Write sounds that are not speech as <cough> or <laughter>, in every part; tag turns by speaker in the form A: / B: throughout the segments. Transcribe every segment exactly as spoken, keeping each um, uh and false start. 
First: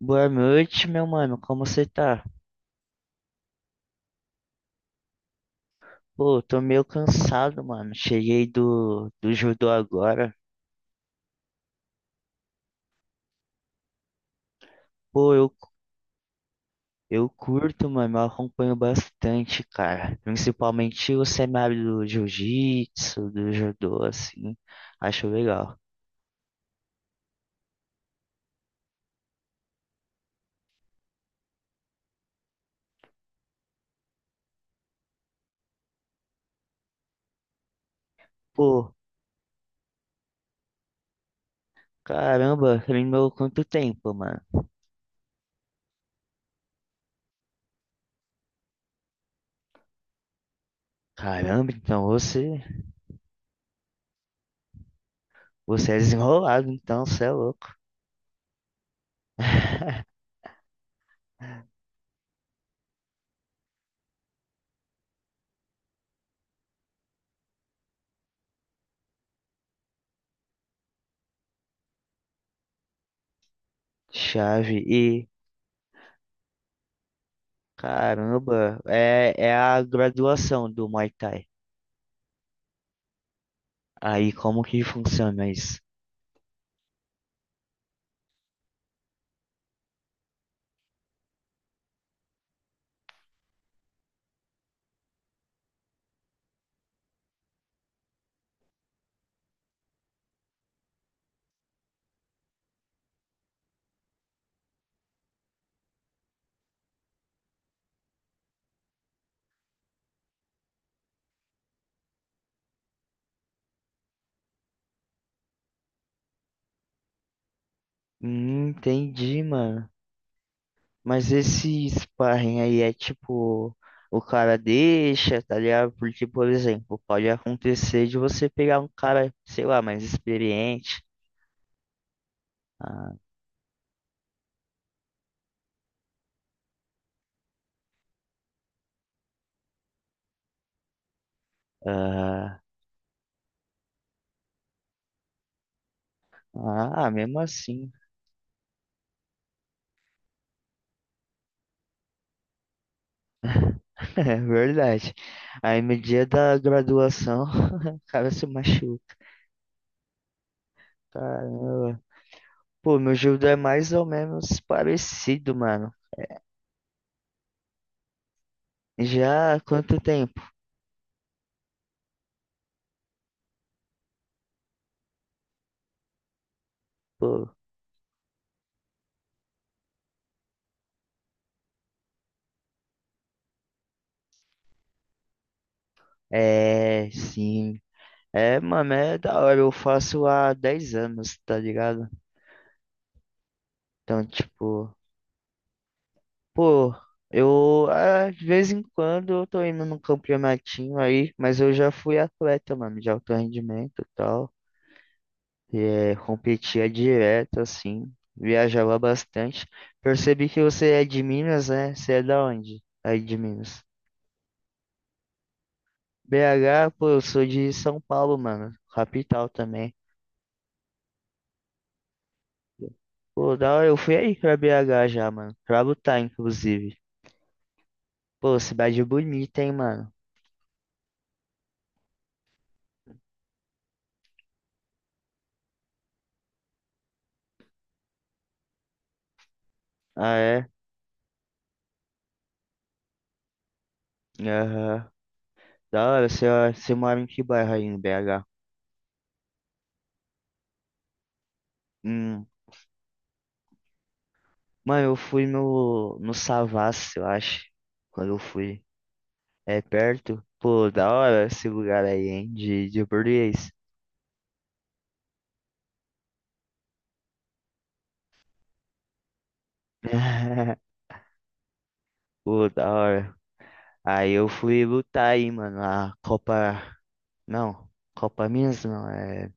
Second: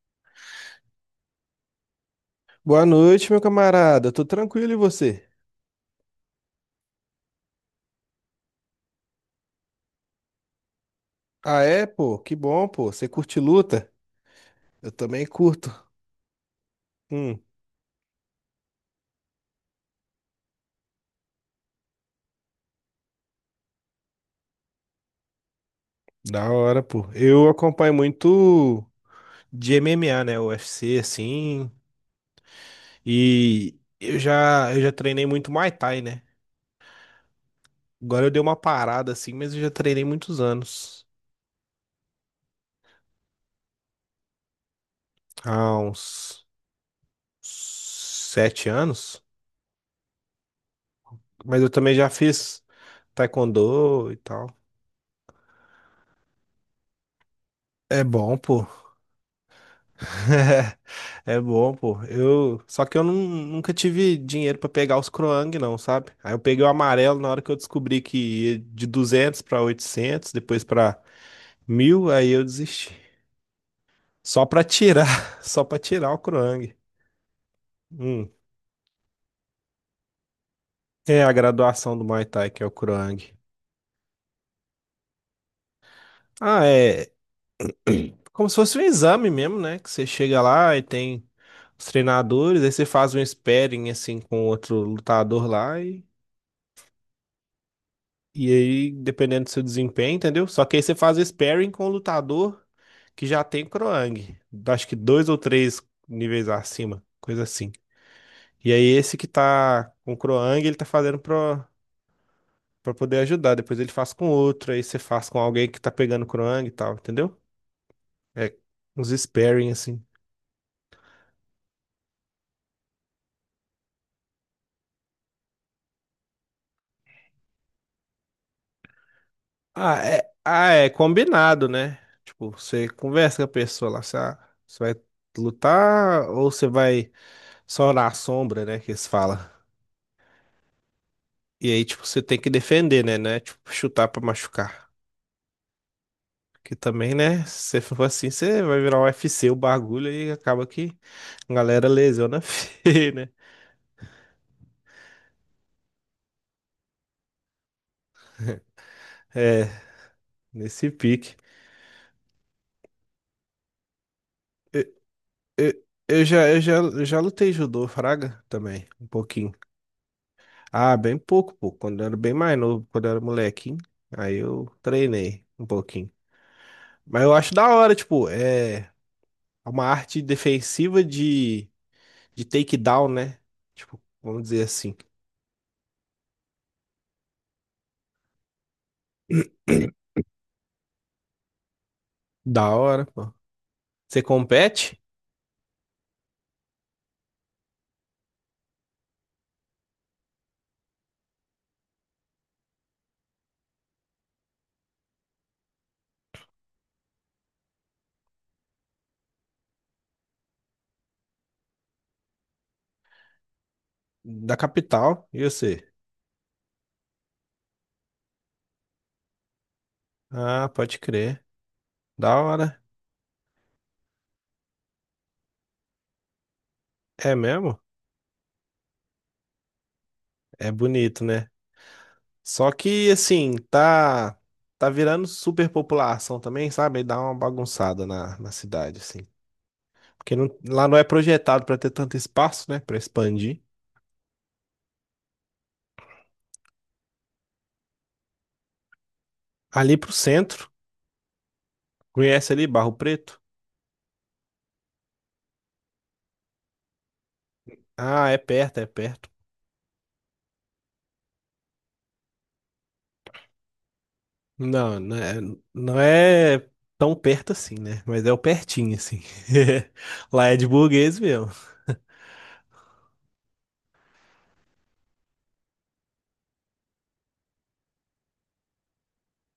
A: Boa noite, meu mano. Como você tá?
B: Boa noite, meu camarada. Tô tranquilo e você?
A: Pô, tô meio cansado, mano. Cheguei do, do judô agora.
B: Ah, é, pô? Que bom, pô. Você curte luta? Eu também
A: Pô, eu,
B: curto.
A: eu
B: Hum,
A: curto, mano. Eu acompanho bastante, cara. Principalmente o cenário do jiu-jitsu, do judô, assim. Acho legal.
B: Da hora, pô. Eu acompanho muito de M M A, né? U F C, assim. E eu já, eu já treinei muito Muay Thai, né? Agora eu dei uma
A: Pô,
B: parada, assim, mas eu já treinei muitos anos.
A: caramba, treinou quanto tempo, mano?
B: Há uns sete anos. Mas eu
A: Caramba,
B: também
A: então
B: já fiz
A: você,
B: Taekwondo e tal.
A: você é desenrolado, então você é louco.
B: É bom, pô.
A: <laughs>
B: <laughs> É bom, pô. Eu, só que eu nun- nunca tive dinheiro pra pegar os Croang, não, sabe? Aí eu peguei o amarelo na hora que eu descobri que ia de duzentos pra oitocentos, depois pra mil, aí eu desisti. Só pra
A: Chave
B: tirar,
A: e
B: <laughs> só pra tirar o Croang. Hum.
A: caramba, é, é a graduação do Muay
B: É a
A: Thai.
B: graduação do Muay Thai que é o Croang.
A: Aí como que funciona isso?
B: Ah, é como se fosse um exame mesmo, né? Que você chega lá e tem os treinadores, aí você faz um sparring assim com outro lutador lá e E aí, dependendo do seu desempenho, entendeu? Só que aí você faz sparring com o lutador que já tem croang. Acho que dois ou três níveis acima, coisa assim. E aí, esse que tá com croang ele tá fazendo pro, pra poder ajudar. Depois ele faz com outro, aí você faz com alguém que tá pegando croang e tal, entendeu? É
A: Hum,
B: uns
A: entendi,
B: sparring
A: mano.
B: assim.
A: Mas esse sparring aí é tipo, o cara deixa, tá ligado? Porque, por exemplo, pode acontecer de você pegar um cara, sei lá,
B: Ah,
A: mais
B: é, ah, é
A: experiente.
B: combinado, né? Tipo, você
A: Ah,
B: conversa com a pessoa lá, você, ah, você vai lutar ou você vai só na sombra, né? Que eles falam. E aí, tipo, você tem que
A: ah,
B: defender, né? né Tipo, chutar pra machucar. Que
A: ah,
B: também,
A: mesmo
B: né? Se você
A: assim,
B: for assim, você vai virar um U F C o bagulho e acaba que a galera lesiona <laughs> feio, né?
A: <laughs> é verdade. Aí no dia da graduação, <laughs> o cara se machuca.
B: É, nesse pique.
A: Caramba. Pô, meu judô é mais ou menos
B: Eu,
A: parecido,
B: eu,
A: mano.
B: eu já, eu já, eu já lutei judô, fraga, também, um pouquinho.
A: Já há quanto tempo?
B: Ah, bem pouco, pô. Quando eu era bem mais novo, quando eu era molequinho. Aí eu treinei um pouquinho. Mas eu acho da hora, tipo, é uma arte defensiva de, de takedown, né? Tipo, vamos dizer assim.
A: É, sim. É, mano, é da hora. Eu
B: <clears throat>
A: faço há dez anos, tá ligado?
B: Da hora, pô. Você
A: Então, tipo,
B: compete?
A: pô, eu ah, de vez em quando eu tô indo num campeonatinho aí, mas eu já fui atleta, mano, de alto rendimento e tal. E, é, competia direto, assim, viajava bastante. Percebi que você é de Minas, né? Você é da onde? Aí de Minas.
B: Da capital. E você?
A: B H, pô, eu sou de São Paulo, mano, capital também.
B: Ah, pode crer. Da hora.
A: Pô, da hora, eu fui aí pra B H já, mano. Pra lutar, inclusive.
B: É mesmo?
A: Pô, cidade bonita, hein, mano.
B: É bonito, né? Só que, assim, tá. Tá virando superpopulação também, sabe? Aí dá uma bagunçada na, na cidade, assim. Porque
A: Ah,
B: não-
A: é?
B: lá não é projetado pra ter tanto espaço, né? Pra expandir.
A: Aham. Da hora, você, você mora em que bairro aí em B H?
B: Ali pro centro.
A: Hum.
B: Conhece ali Barro Preto?
A: Mano, eu fui no, no Savassi, eu acho.
B: Ah,
A: Quando
B: é
A: eu
B: perto,
A: fui.
B: é perto.
A: É perto? Pô, da hora esse lugar aí, hein? De, de português.
B: Não, não é, não é tão perto assim, né? Mas é o pertinho, assim. <laughs> Lá é de
A: <laughs>
B: burguês mesmo.
A: Pô, da hora. Aí eu fui lutar aí, mano. A Copa. Não, Copa Minas não. É.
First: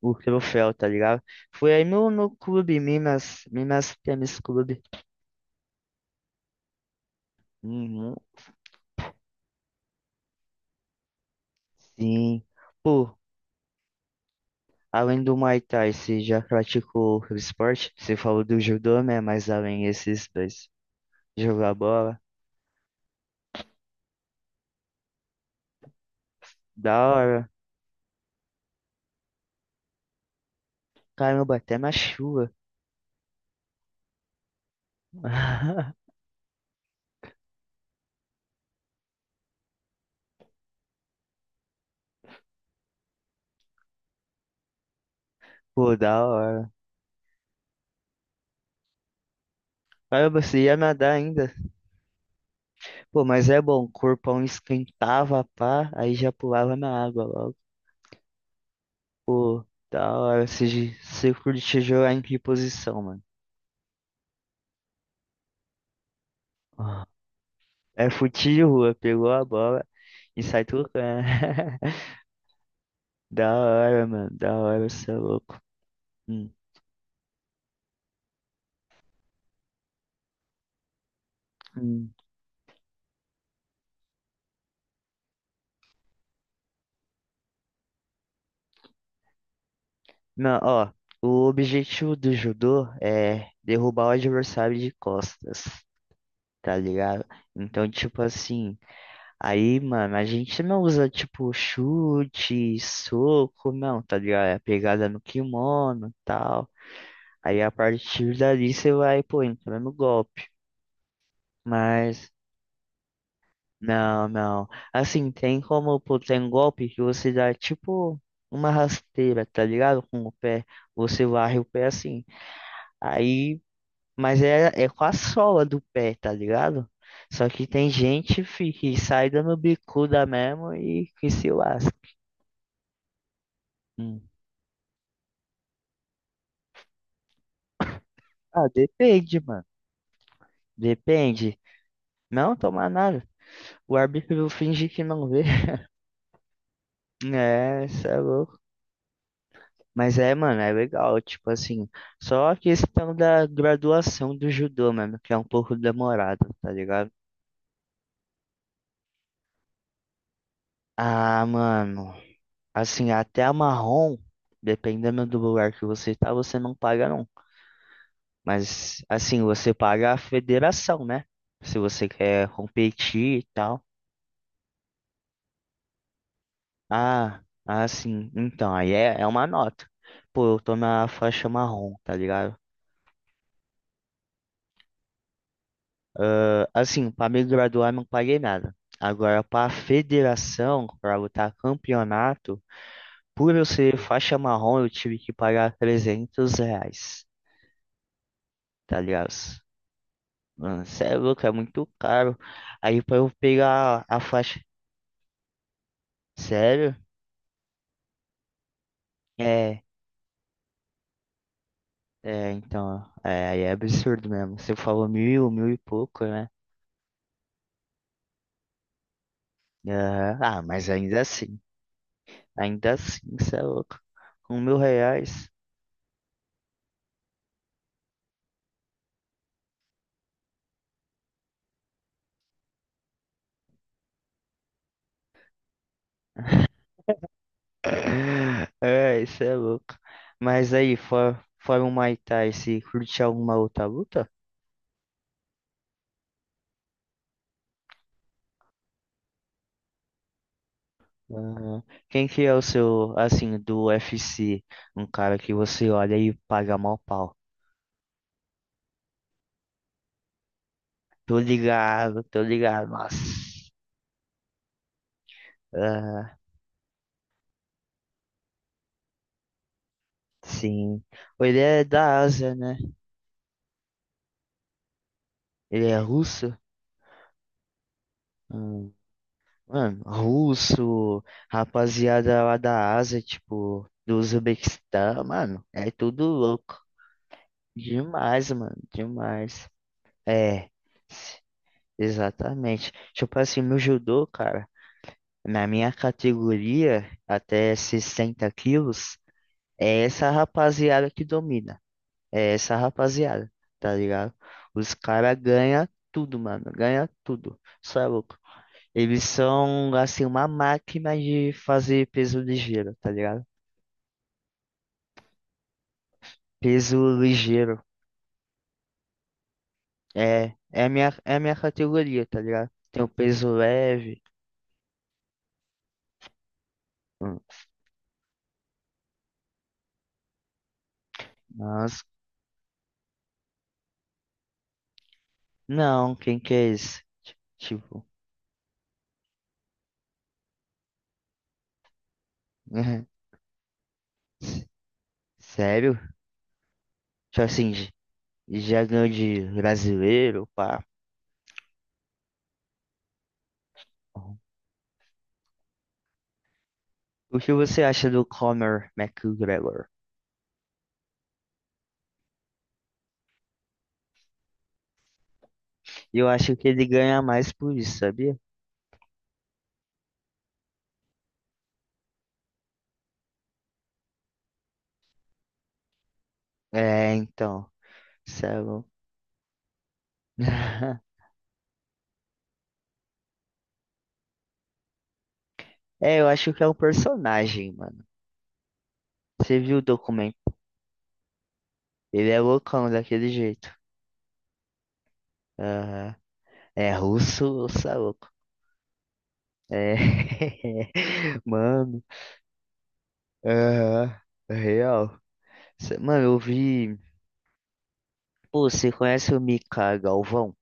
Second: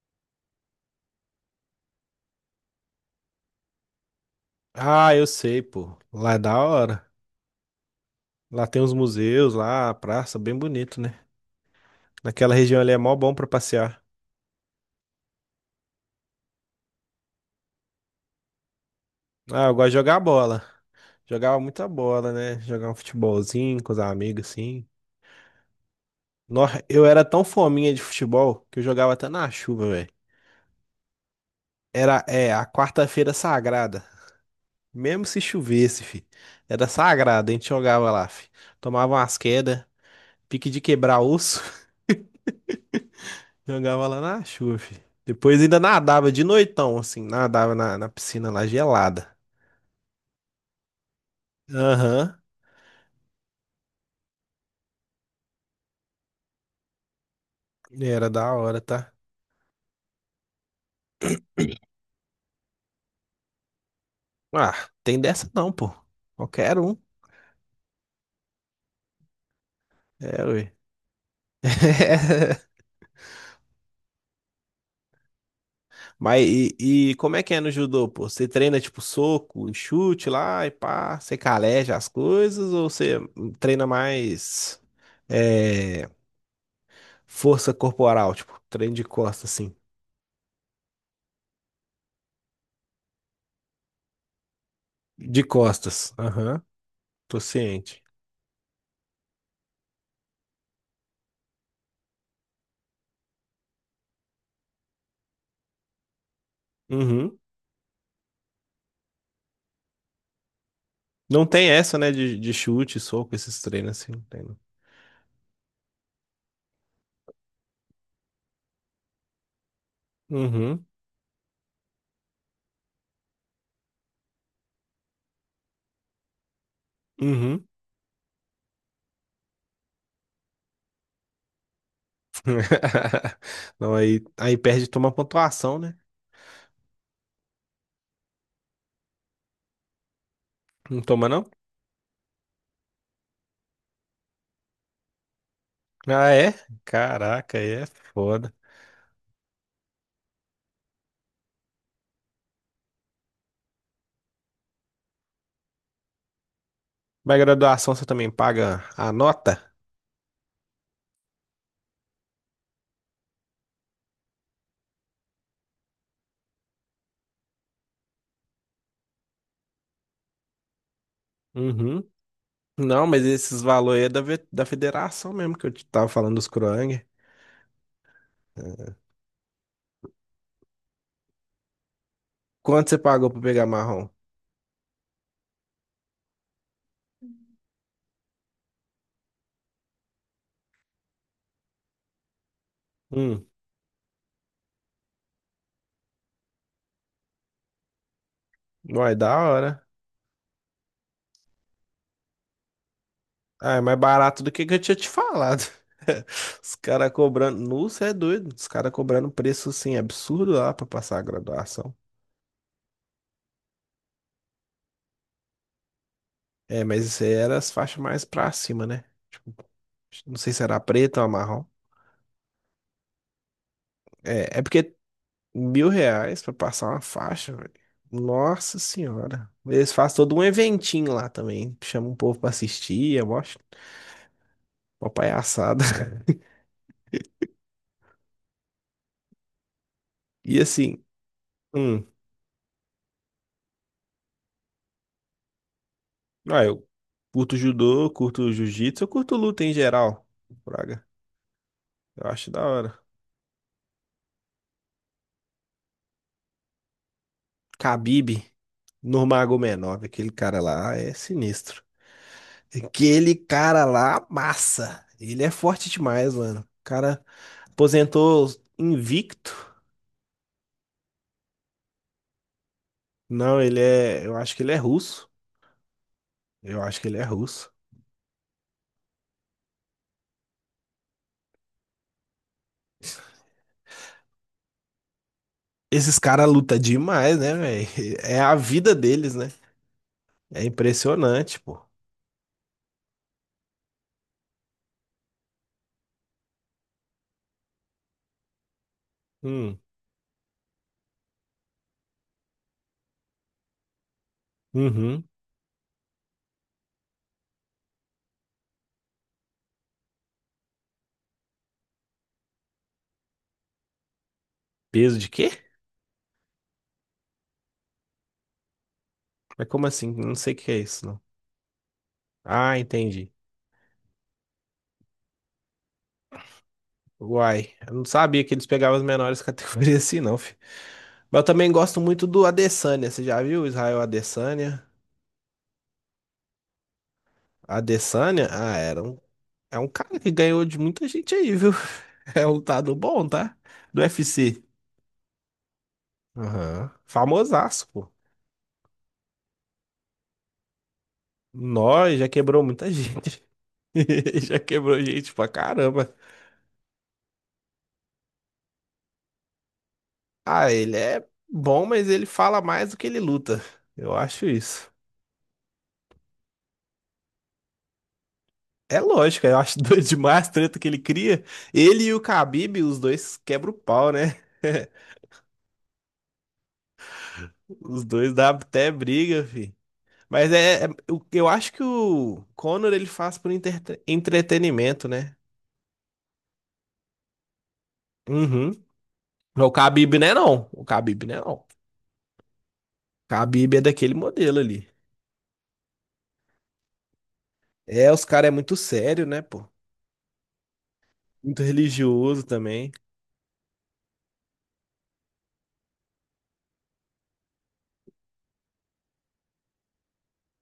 A: O troféu, tá ligado? Foi aí no, no clube, Minas, Minas Tênis Clube.
B: Ah, eu sei, pô. Lá é da hora.
A: Uhum.
B: Lá tem uns museus, lá, a praça, bem bonito, né?
A: Sim.
B: Naquela região ali é mó
A: Pô,
B: bom pra passear.
A: além do Muay Thai, você já praticou outro esporte? Você falou do judô, né? Mas
B: Ah, eu
A: além
B: gosto de jogar
A: esses
B: bola.
A: dois,
B: Jogava
A: jogar
B: muita
A: bola,
B: bola, né? Jogar um futebolzinho com os amigos, assim. Nossa, eu
A: da
B: era tão
A: hora.
B: fominha de futebol que eu jogava até na chuva, velho.
A: Caramba, até na
B: Era, é,
A: chuva.
B: a quarta-feira sagrada. Mesmo se chovesse,
A: <laughs>
B: fi. Era sagrado, a gente jogava lá, fi. Tomava umas quedas, pique de quebrar osso, <laughs> jogava lá na chuva, fi. Depois ainda
A: Pô, da
B: nadava de
A: hora.
B: noitão, assim, nadava na, na piscina lá gelada.
A: Caramba, você ia nadar ainda.
B: Aham,
A: Pô, mas é bom, o corpão esquentava, pá, aí já pulava na água logo.
B: era da hora, tá?
A: Pô, da hora. Você, você curte jogar em que posição, mano?
B: Ah, tem dessa não, pô. Qualquer um.
A: É fute de rua, pegou a bola e
B: É,
A: sai
B: ué.
A: tocando. <laughs>
B: <laughs>
A: Da hora, mano, da hora, você é louco.
B: Mas
A: Hum,
B: e, e como é que é no judô, pô? Você treina tipo soco, chute lá e pá, você caleja as
A: hum.
B: coisas ou você treina mais. É força corporal, tipo, treino de costas, assim.
A: Não, ó, o objetivo do judô é derrubar o adversário de
B: De
A: costas,
B: costas. Aham,
A: tá ligado?
B: tô
A: Então,
B: ciente.
A: tipo assim, aí, mano, a gente não usa, tipo, chute, soco, não, tá ligado? É pegada no kimono e tal.
B: Uhum.
A: Aí, a partir dali, você vai, pô, entrando no golpe.
B: Não tem essa, né,
A: Mas.
B: de, de chute, soco, esses treinos assim, não
A: Não,
B: tem, não.
A: não. Assim, tem como, pô, tem um golpe que você dá tipo uma rasteira, tá ligado? Com o pé.
B: Uhum,
A: Você varre o pé assim. Aí, mas é, é, com a sola do pé, tá ligado? Só
B: uhum.
A: que tem gente, fi, que sai dando bicuda mesmo e que se lasca.
B: <laughs> Não,
A: Hum.
B: aí, aí perde e toma pontuação, né?
A: Ah, depende, mano.
B: Não toma, não?
A: Depende. Não tomar nada. O árbitro finge que não vê. <laughs>
B: Ah, é? Caraca, aí
A: É,
B: é
A: isso é
B: foda.
A: louco. Mas é, mano, é legal, tipo assim, só a questão da graduação do judô, mano, que é um pouco demorado, tá ligado?
B: Mas graduação você também paga a nota?
A: Ah, mano, assim, até a marrom, dependendo do lugar que você tá, você não paga não. Mas, assim, você paga a federação, né? Se
B: Uhum.
A: você quer
B: Não, mas
A: competir e
B: esses
A: tal.
B: valores aí é da, ve- da federação mesmo, que eu te tava falando dos Kroang.
A: Ah, ah sim então, aí é, é uma nota. Pô, eu tô na faixa marrom, tá ligado?
B: Quanto você pagou pra pegar marrom?
A: Ah, assim, para me graduar não paguei nada. Agora, para a federação, para lutar campeonato,
B: Hum,
A: por eu ser faixa marrom, eu tive que pagar trezentos reais, tá
B: Vai
A: ligado?
B: da hora.
A: Mano, cê é louco, é muito caro. Aí, para eu
B: Ah, é mais
A: pegar a
B: barato do
A: faixa.
B: que que eu tinha te falado. <laughs> Os
A: Sério?
B: caras cobrando. Nossa, é doido. Os caras cobrando um preço
A: É,
B: assim absurdo lá pra passar a graduação.
A: é, então, é, aí é absurdo mesmo. Você falou mil, mil e pouco, né?
B: É, mas isso aí era as faixas mais pra cima, né? Tipo, não
A: Aham.
B: sei
A: Ah,
B: se era
A: mas ainda
B: preta ou
A: assim,
B: marrom.
A: ainda assim, cê é louco.
B: É,
A: Com
B: é
A: mil
B: porque
A: reais.
B: mil reais pra passar uma faixa, velho. Nossa senhora. Eles fazem todo um eventinho lá também. Chamam o povo pra assistir, eu acho. Uma palhaçada. <laughs>
A: <laughs> É, isso é louco.
B: E
A: Mas aí,
B: assim,
A: fora, fora o
B: hum,
A: Muay Thai, você curte alguma outra luta?
B: ah, eu curto judô, curto jiu-jitsu, eu curto luta em geral. Braga.
A: Ah, quem
B: Eu
A: que
B: acho
A: é o
B: da hora.
A: seu, assim, do U F C? Um cara que você olha e paga mal pau.
B: Khabib, Nurmagomedov, aquele cara lá é
A: Tô
B: sinistro.
A: ligado, tô ligado, nossa.
B: Aquele cara lá, massa. Ele é forte demais,
A: Ah,
B: mano. O cara aposentou invicto.
A: sim. Ele é da Ásia, né?
B: Não, ele é. Eu acho que ele é russo.
A: Ele é russo?
B: Eu acho que ele é russo.
A: Hum. Mano, russo, rapaziada lá da Ásia, tipo, do Uzbequistão, mano, é
B: Esses
A: tudo
B: caras lutam
A: louco.
B: demais, né, velho? <laughs> É
A: Demais,
B: a
A: mano,
B: vida deles, né?
A: demais.
B: É
A: É,
B: impressionante, pô.
A: exatamente. Tipo assim, no judô, cara, na minha categoria, até sessenta quilos,
B: Hum,
A: é essa rapaziada que domina. É essa rapaziada, tá ligado? Os
B: uhum.
A: caras ganham tudo, mano, ganha tudo. Só é louco. Eles são, assim, uma máquina de fazer peso ligeiro, tá ligado?
B: Peso de quê?
A: Peso ligeiro.
B: Mas como assim? Não sei
A: É,
B: o que é
A: é a
B: isso,
A: minha,
B: não.
A: é a minha categoria, tá ligado?
B: Ah,
A: Tem o
B: entendi.
A: peso leve. Um.
B: Uai, eu não sabia que eles pegavam as menores <laughs> categorias assim, não, filho. Mas eu também gosto
A: Nossa,
B: muito do Adesanya. Você já viu o Israel Adesanya?
A: não, quem que é esse? Ti- Tipo,
B: Adesanya? Ah, era um, é um cara que ganhou de muita gente aí, viu? <laughs> É um lutador
A: <laughs>
B: bom, tá? Do U F C.
A: sério?
B: Aham.
A: Tipo assim,
B: Famosaço,
A: j-
B: pô.
A: já ganhou de brasileiro, pá.
B: Nós já quebrou muita gente. <laughs> Já quebrou gente pra caramba.
A: O que você acha do Conor McGregor?
B: Ah, ele é bom, mas ele fala mais do que ele luta. Eu acho isso.
A: Eu acho que ele ganha mais por isso, sabia?
B: É lógico, eu acho <laughs> doido demais a treta que ele cria. Ele e o Khabib, os dois quebram o pau, né? <laughs>
A: É, então,
B: Os dois dá
A: sério.
B: até briga, fi. Mas é, é-
A: <laughs>
B: eu, eu acho que o Conor ele faz por entre- entretenimento, né?
A: É, eu acho que é um personagem, mano.
B: Uhum.
A: Você
B: O
A: viu o
B: Khabib né?
A: documento?
B: Não. O Khabib não é não. O
A: Ele é loucão daquele jeito.
B: Khabib é daquele modelo ali.
A: Aham. É russo, ou é
B: É, os
A: louco.
B: caras é muito sério, né, pô?
A: É, <laughs>
B: Muito
A: mano,
B: religioso também.
A: aham, real. Cê- Mano, eu vi. Pô, você conhece o Mika Galvão?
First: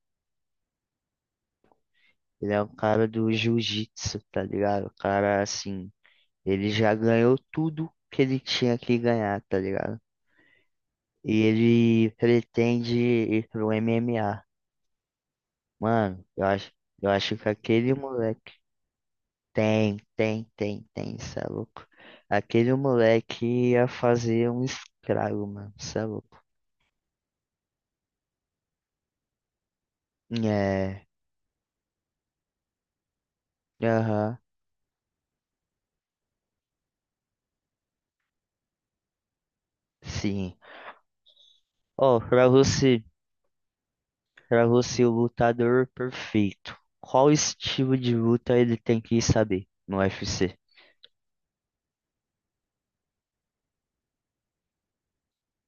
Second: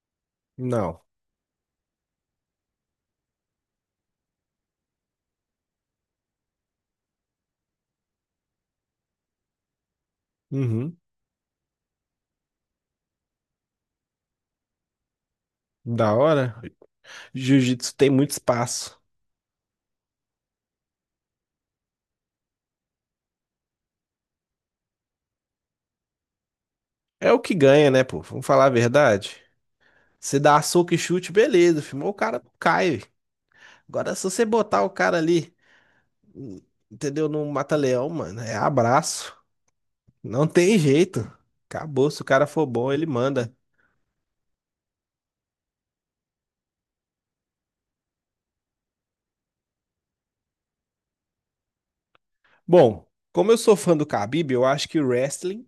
B: Não.
A: Ele é um cara do jiu-jitsu, tá ligado? O cara, assim, ele já ganhou tudo que ele tinha que ganhar, tá ligado?
B: Uhum.
A: E ele pretende ir pro M M A.
B: Da
A: Mano, eu
B: hora.
A: acho, eu acho que aquele
B: Jiu-jitsu tem muito
A: moleque
B: espaço.
A: tem, tem, tem, tem, cê é louco. Aquele moleque ia fazer um estrago, mano, cê é louco.
B: É o que ganha, né, pô? Vamos falar a verdade. Você dá soco e
A: É,
B: chute, beleza, filmou, o cara cai, velho. Agora, se
A: aham,
B: você botar o cara ali, entendeu? No mata-leão, mano, é abraço. Não
A: sim.
B: tem jeito. Acabou.
A: Ó,
B: Se o cara
A: pra
B: for bom,
A: você.
B: ele manda.
A: Para você, o lutador perfeito, qual estilo de luta ele tem que saber no U F C?
B: Bom, como eu sou fã do Khabib, eu acho que o wrestling,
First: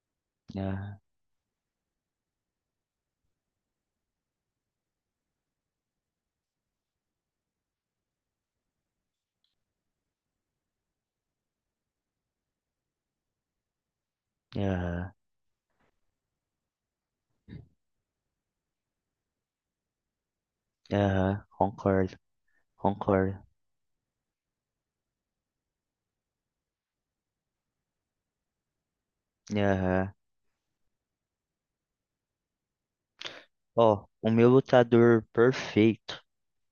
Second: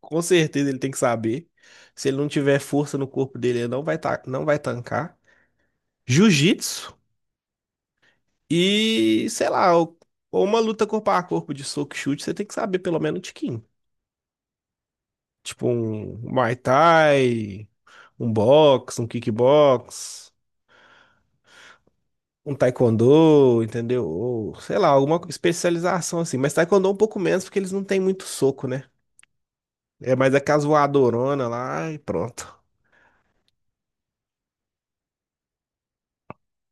B: com certeza ele tem
A: Aham,
B: que saber. Se ele não tiver força no corpo dele, ele não vai, ta- não vai tancar. Jiu-jitsu e, sei lá, ou ou uma luta corpo a corpo de soco e chute, você tem que saber pelo menos um tiquinho.
A: aham,
B: Tipo um Muay Thai, um box, um kickbox,
A: aham, concordo,
B: um
A: concordo.
B: taekwondo, entendeu? Ou, sei lá, alguma especialização assim. Mas taekwondo é um pouco menos, porque eles não têm muito soco, né?
A: Aham.
B: É mais aquelas voadorona lá e pronto.
A: Ó, o meu lutador perfeito,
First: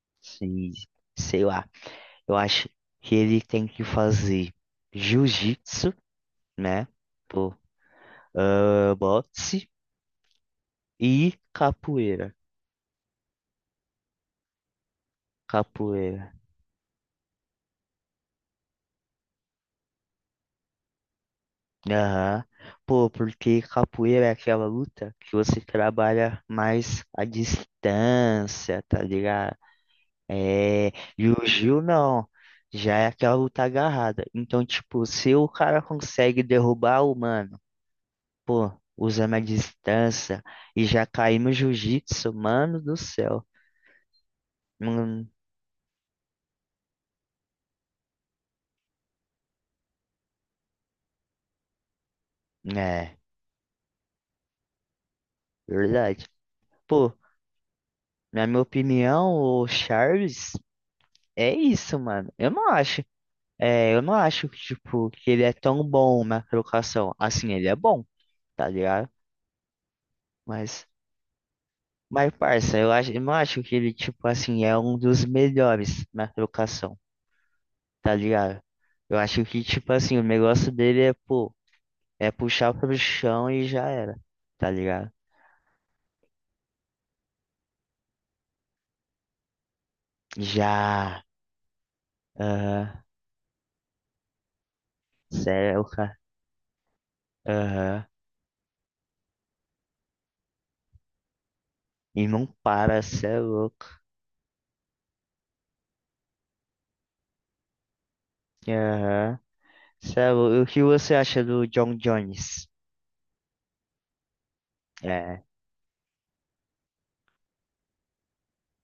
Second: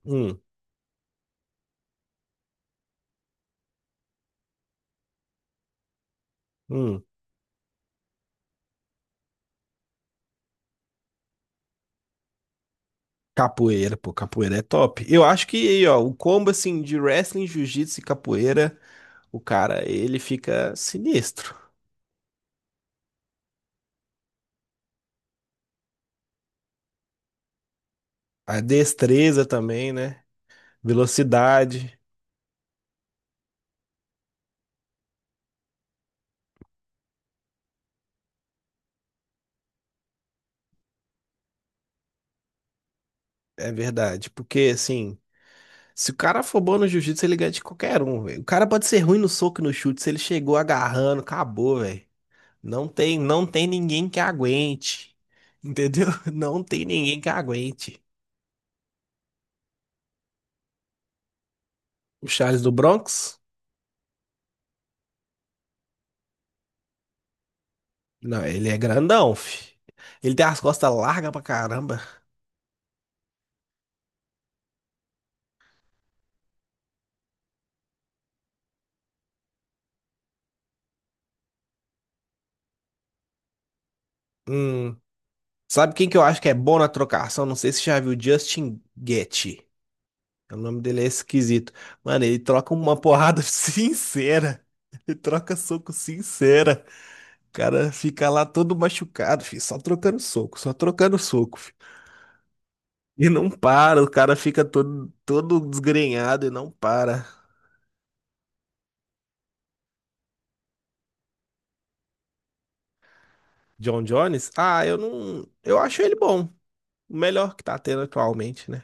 B: Hum,
A: se, sei lá, eu acho que ele tem que fazer jiu-jitsu, né?
B: hum.
A: Pô, ah, boxe e capoeira.
B: Capoeira, pô, capoeira é top. Eu acho que aí, ó, o
A: Capoeira.
B: combo assim de wrestling, jiu-jitsu e capoeira, o cara, ele fica sinistro.
A: Aham. Pô, porque capoeira é aquela luta que você trabalha mais à
B: A
A: distância, tá
B: destreza
A: ligado?
B: também, né?
A: É, e o Gil
B: Velocidade,
A: não. Já é aquela luta agarrada. Então, tipo, se o cara consegue derrubar o mano, pô, usando a distância e já cair no jiu-jitsu, mano do céu.
B: é verdade. Porque assim.
A: Hum,
B: Se o cara for bom no jiu-jitsu, ele ganha de qualquer um, velho. O cara pode ser ruim no soco e no chute, se ele chegou agarrando, acabou, velho. Não
A: é,
B: tem, não tem ninguém que aguente. Entendeu?
A: verdade.
B: <laughs> Não tem
A: Pô,
B: ninguém que aguente.
A: na minha opinião, o Charles é isso,
B: O
A: mano. Eu
B: Charles
A: não
B: do
A: acho.
B: Bronx?
A: É, eu não acho que, tipo, que ele é tão bom na trocação. Assim, ele é bom,
B: Não, ele
A: tá
B: é
A: ligado?
B: grandão, fi. Ele tem as
A: Mas,
B: costas largas pra caramba.
A: mas, parça, eu acho, eu não acho que ele, tipo, assim, é um dos melhores na trocação, tá ligado? Eu acho que, tipo, assim, o negócio dele é, pô, é puxar pro chão e já era, tá
B: Hum.
A: ligado?
B: Sabe quem que eu acho que é bom na trocação? Não sei se você já viu Justin Gaethje. O nome dele é
A: Já,
B: esquisito. Mano, ele troca
A: aham,
B: uma porrada <laughs> sincera. Ele
A: cê
B: troca
A: é o
B: soco
A: cara,
B: sincera. Cara
A: aham,
B: fica lá todo machucado, filho, só trocando soco, só trocando soco, filho.
A: e não para, cê
B: E
A: é
B: não
A: louco,
B: para, o cara fica todo, todo desgrenhado e não para.
A: aham, cê é louco. O que você acha do John Jones?
B: John Jones? Ah, eu
A: É,
B: não. Eu acho ele bom. O melhor que tá tendo atualmente, né?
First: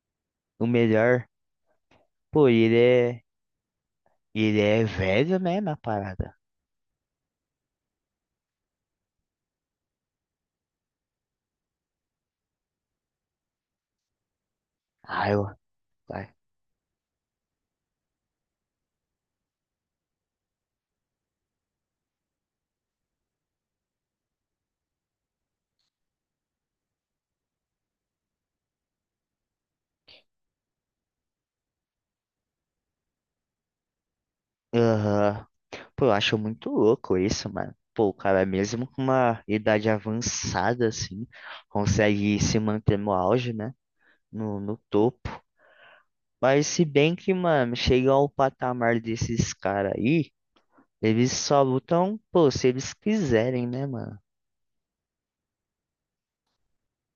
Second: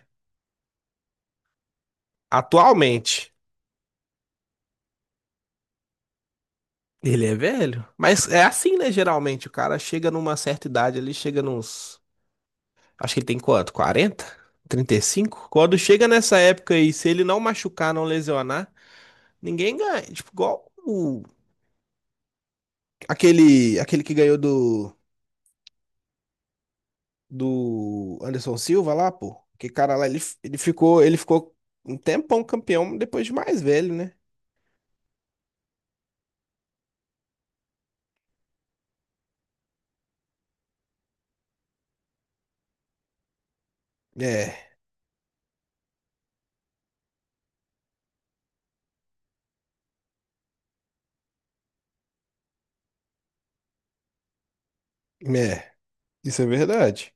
A: o melhor? Pô, e ele é.
B: Atualmente.
A: E ele é velho mesmo, a parada.
B: Ele é velho. Mas é assim, né? Geralmente, o cara chega numa certa idade, ele chega nos. Acho que ele tem quanto? Quarenta, trinta e
A: Ah,
B: cinco
A: eu.
B: Quando chega
A: Ai,
B: nessa época aí, se ele não machucar, não lesionar, ninguém ganha. Tipo, igual o Aquele, aquele que ganhou do, do Anderson Silva lá, pô. Que cara lá, ele, ele ficou, ele ficou um tempão campeão depois de mais velho, né?
A: aham. Pô, eu acho muito louco isso, mano. Pô, o cara, mesmo com uma idade avançada, assim, consegue se manter no auge, né? No,
B: É,
A: no topo. Mas se bem que, mano, chegar ao patamar desses caras aí, eles só lutam, pô, se eles quiserem, né, mano?
B: é, isso é verdade.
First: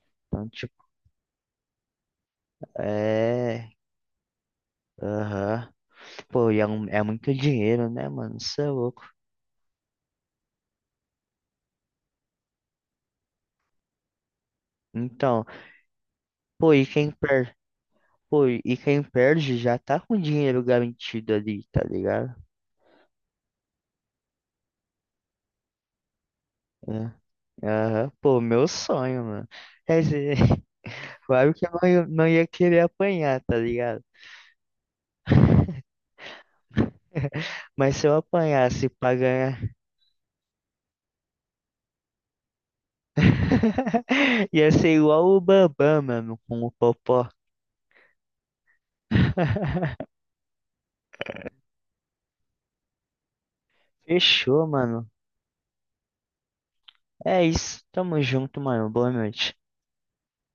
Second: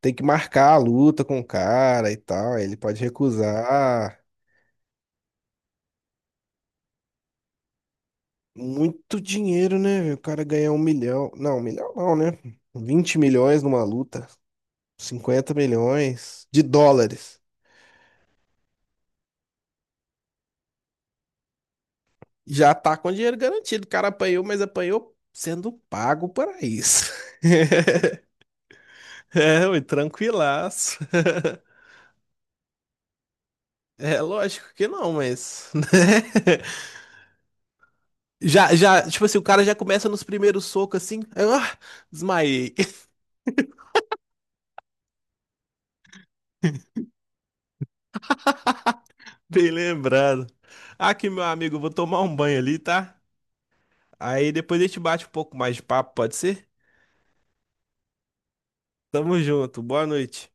B: Tem que
A: Então,
B: marcar a
A: tipo,
B: luta com o cara e tal. Ele pode
A: é.
B: recusar.
A: Aham. Pô, e é, um- é muito dinheiro, né, mano? Isso é louco.
B: Muito dinheiro, né, velho? O cara ganhar um milhão. Não, um milhão não, né? Vinte milhões numa luta.
A: Então,
B: cinquenta milhões de
A: pô, e quem
B: dólares.
A: perde? Pô, e quem perde já tá com dinheiro garantido ali, tá ligado?
B: Já tá com dinheiro garantido. O cara apanhou, mas apanhou sendo pago para isso.
A: É. Aham.
B: <laughs>
A: Pô, meu sonho, mano.
B: É, ui,
A: Quer dizer, <laughs>
B: tranquilaço.
A: claro que
B: <laughs>
A: eu não ia não ia querer apanhar, tá ligado?
B: É lógico que não, mas,
A: <laughs>
B: né? <laughs>
A: Mas se eu
B: Já,
A: apanhasse
B: já,
A: pra
B: tipo assim, o
A: ganhar,
B: cara já começa nos primeiros socos assim. Aí, ah, desmaiei.
A: <laughs> ia ser igual o Bambam, mano, com o Popó.
B: <laughs> Bem
A: <laughs>
B: lembrado. Aqui, meu amigo, eu vou tomar um banho ali, tá? Aí
A: Fechou,
B: depois a gente
A: mano.
B: bate um pouco mais de papo, pode ser?
A: É isso. Tamo junto, mano. Boa
B: Tamo
A: noite.
B: junto, boa noite.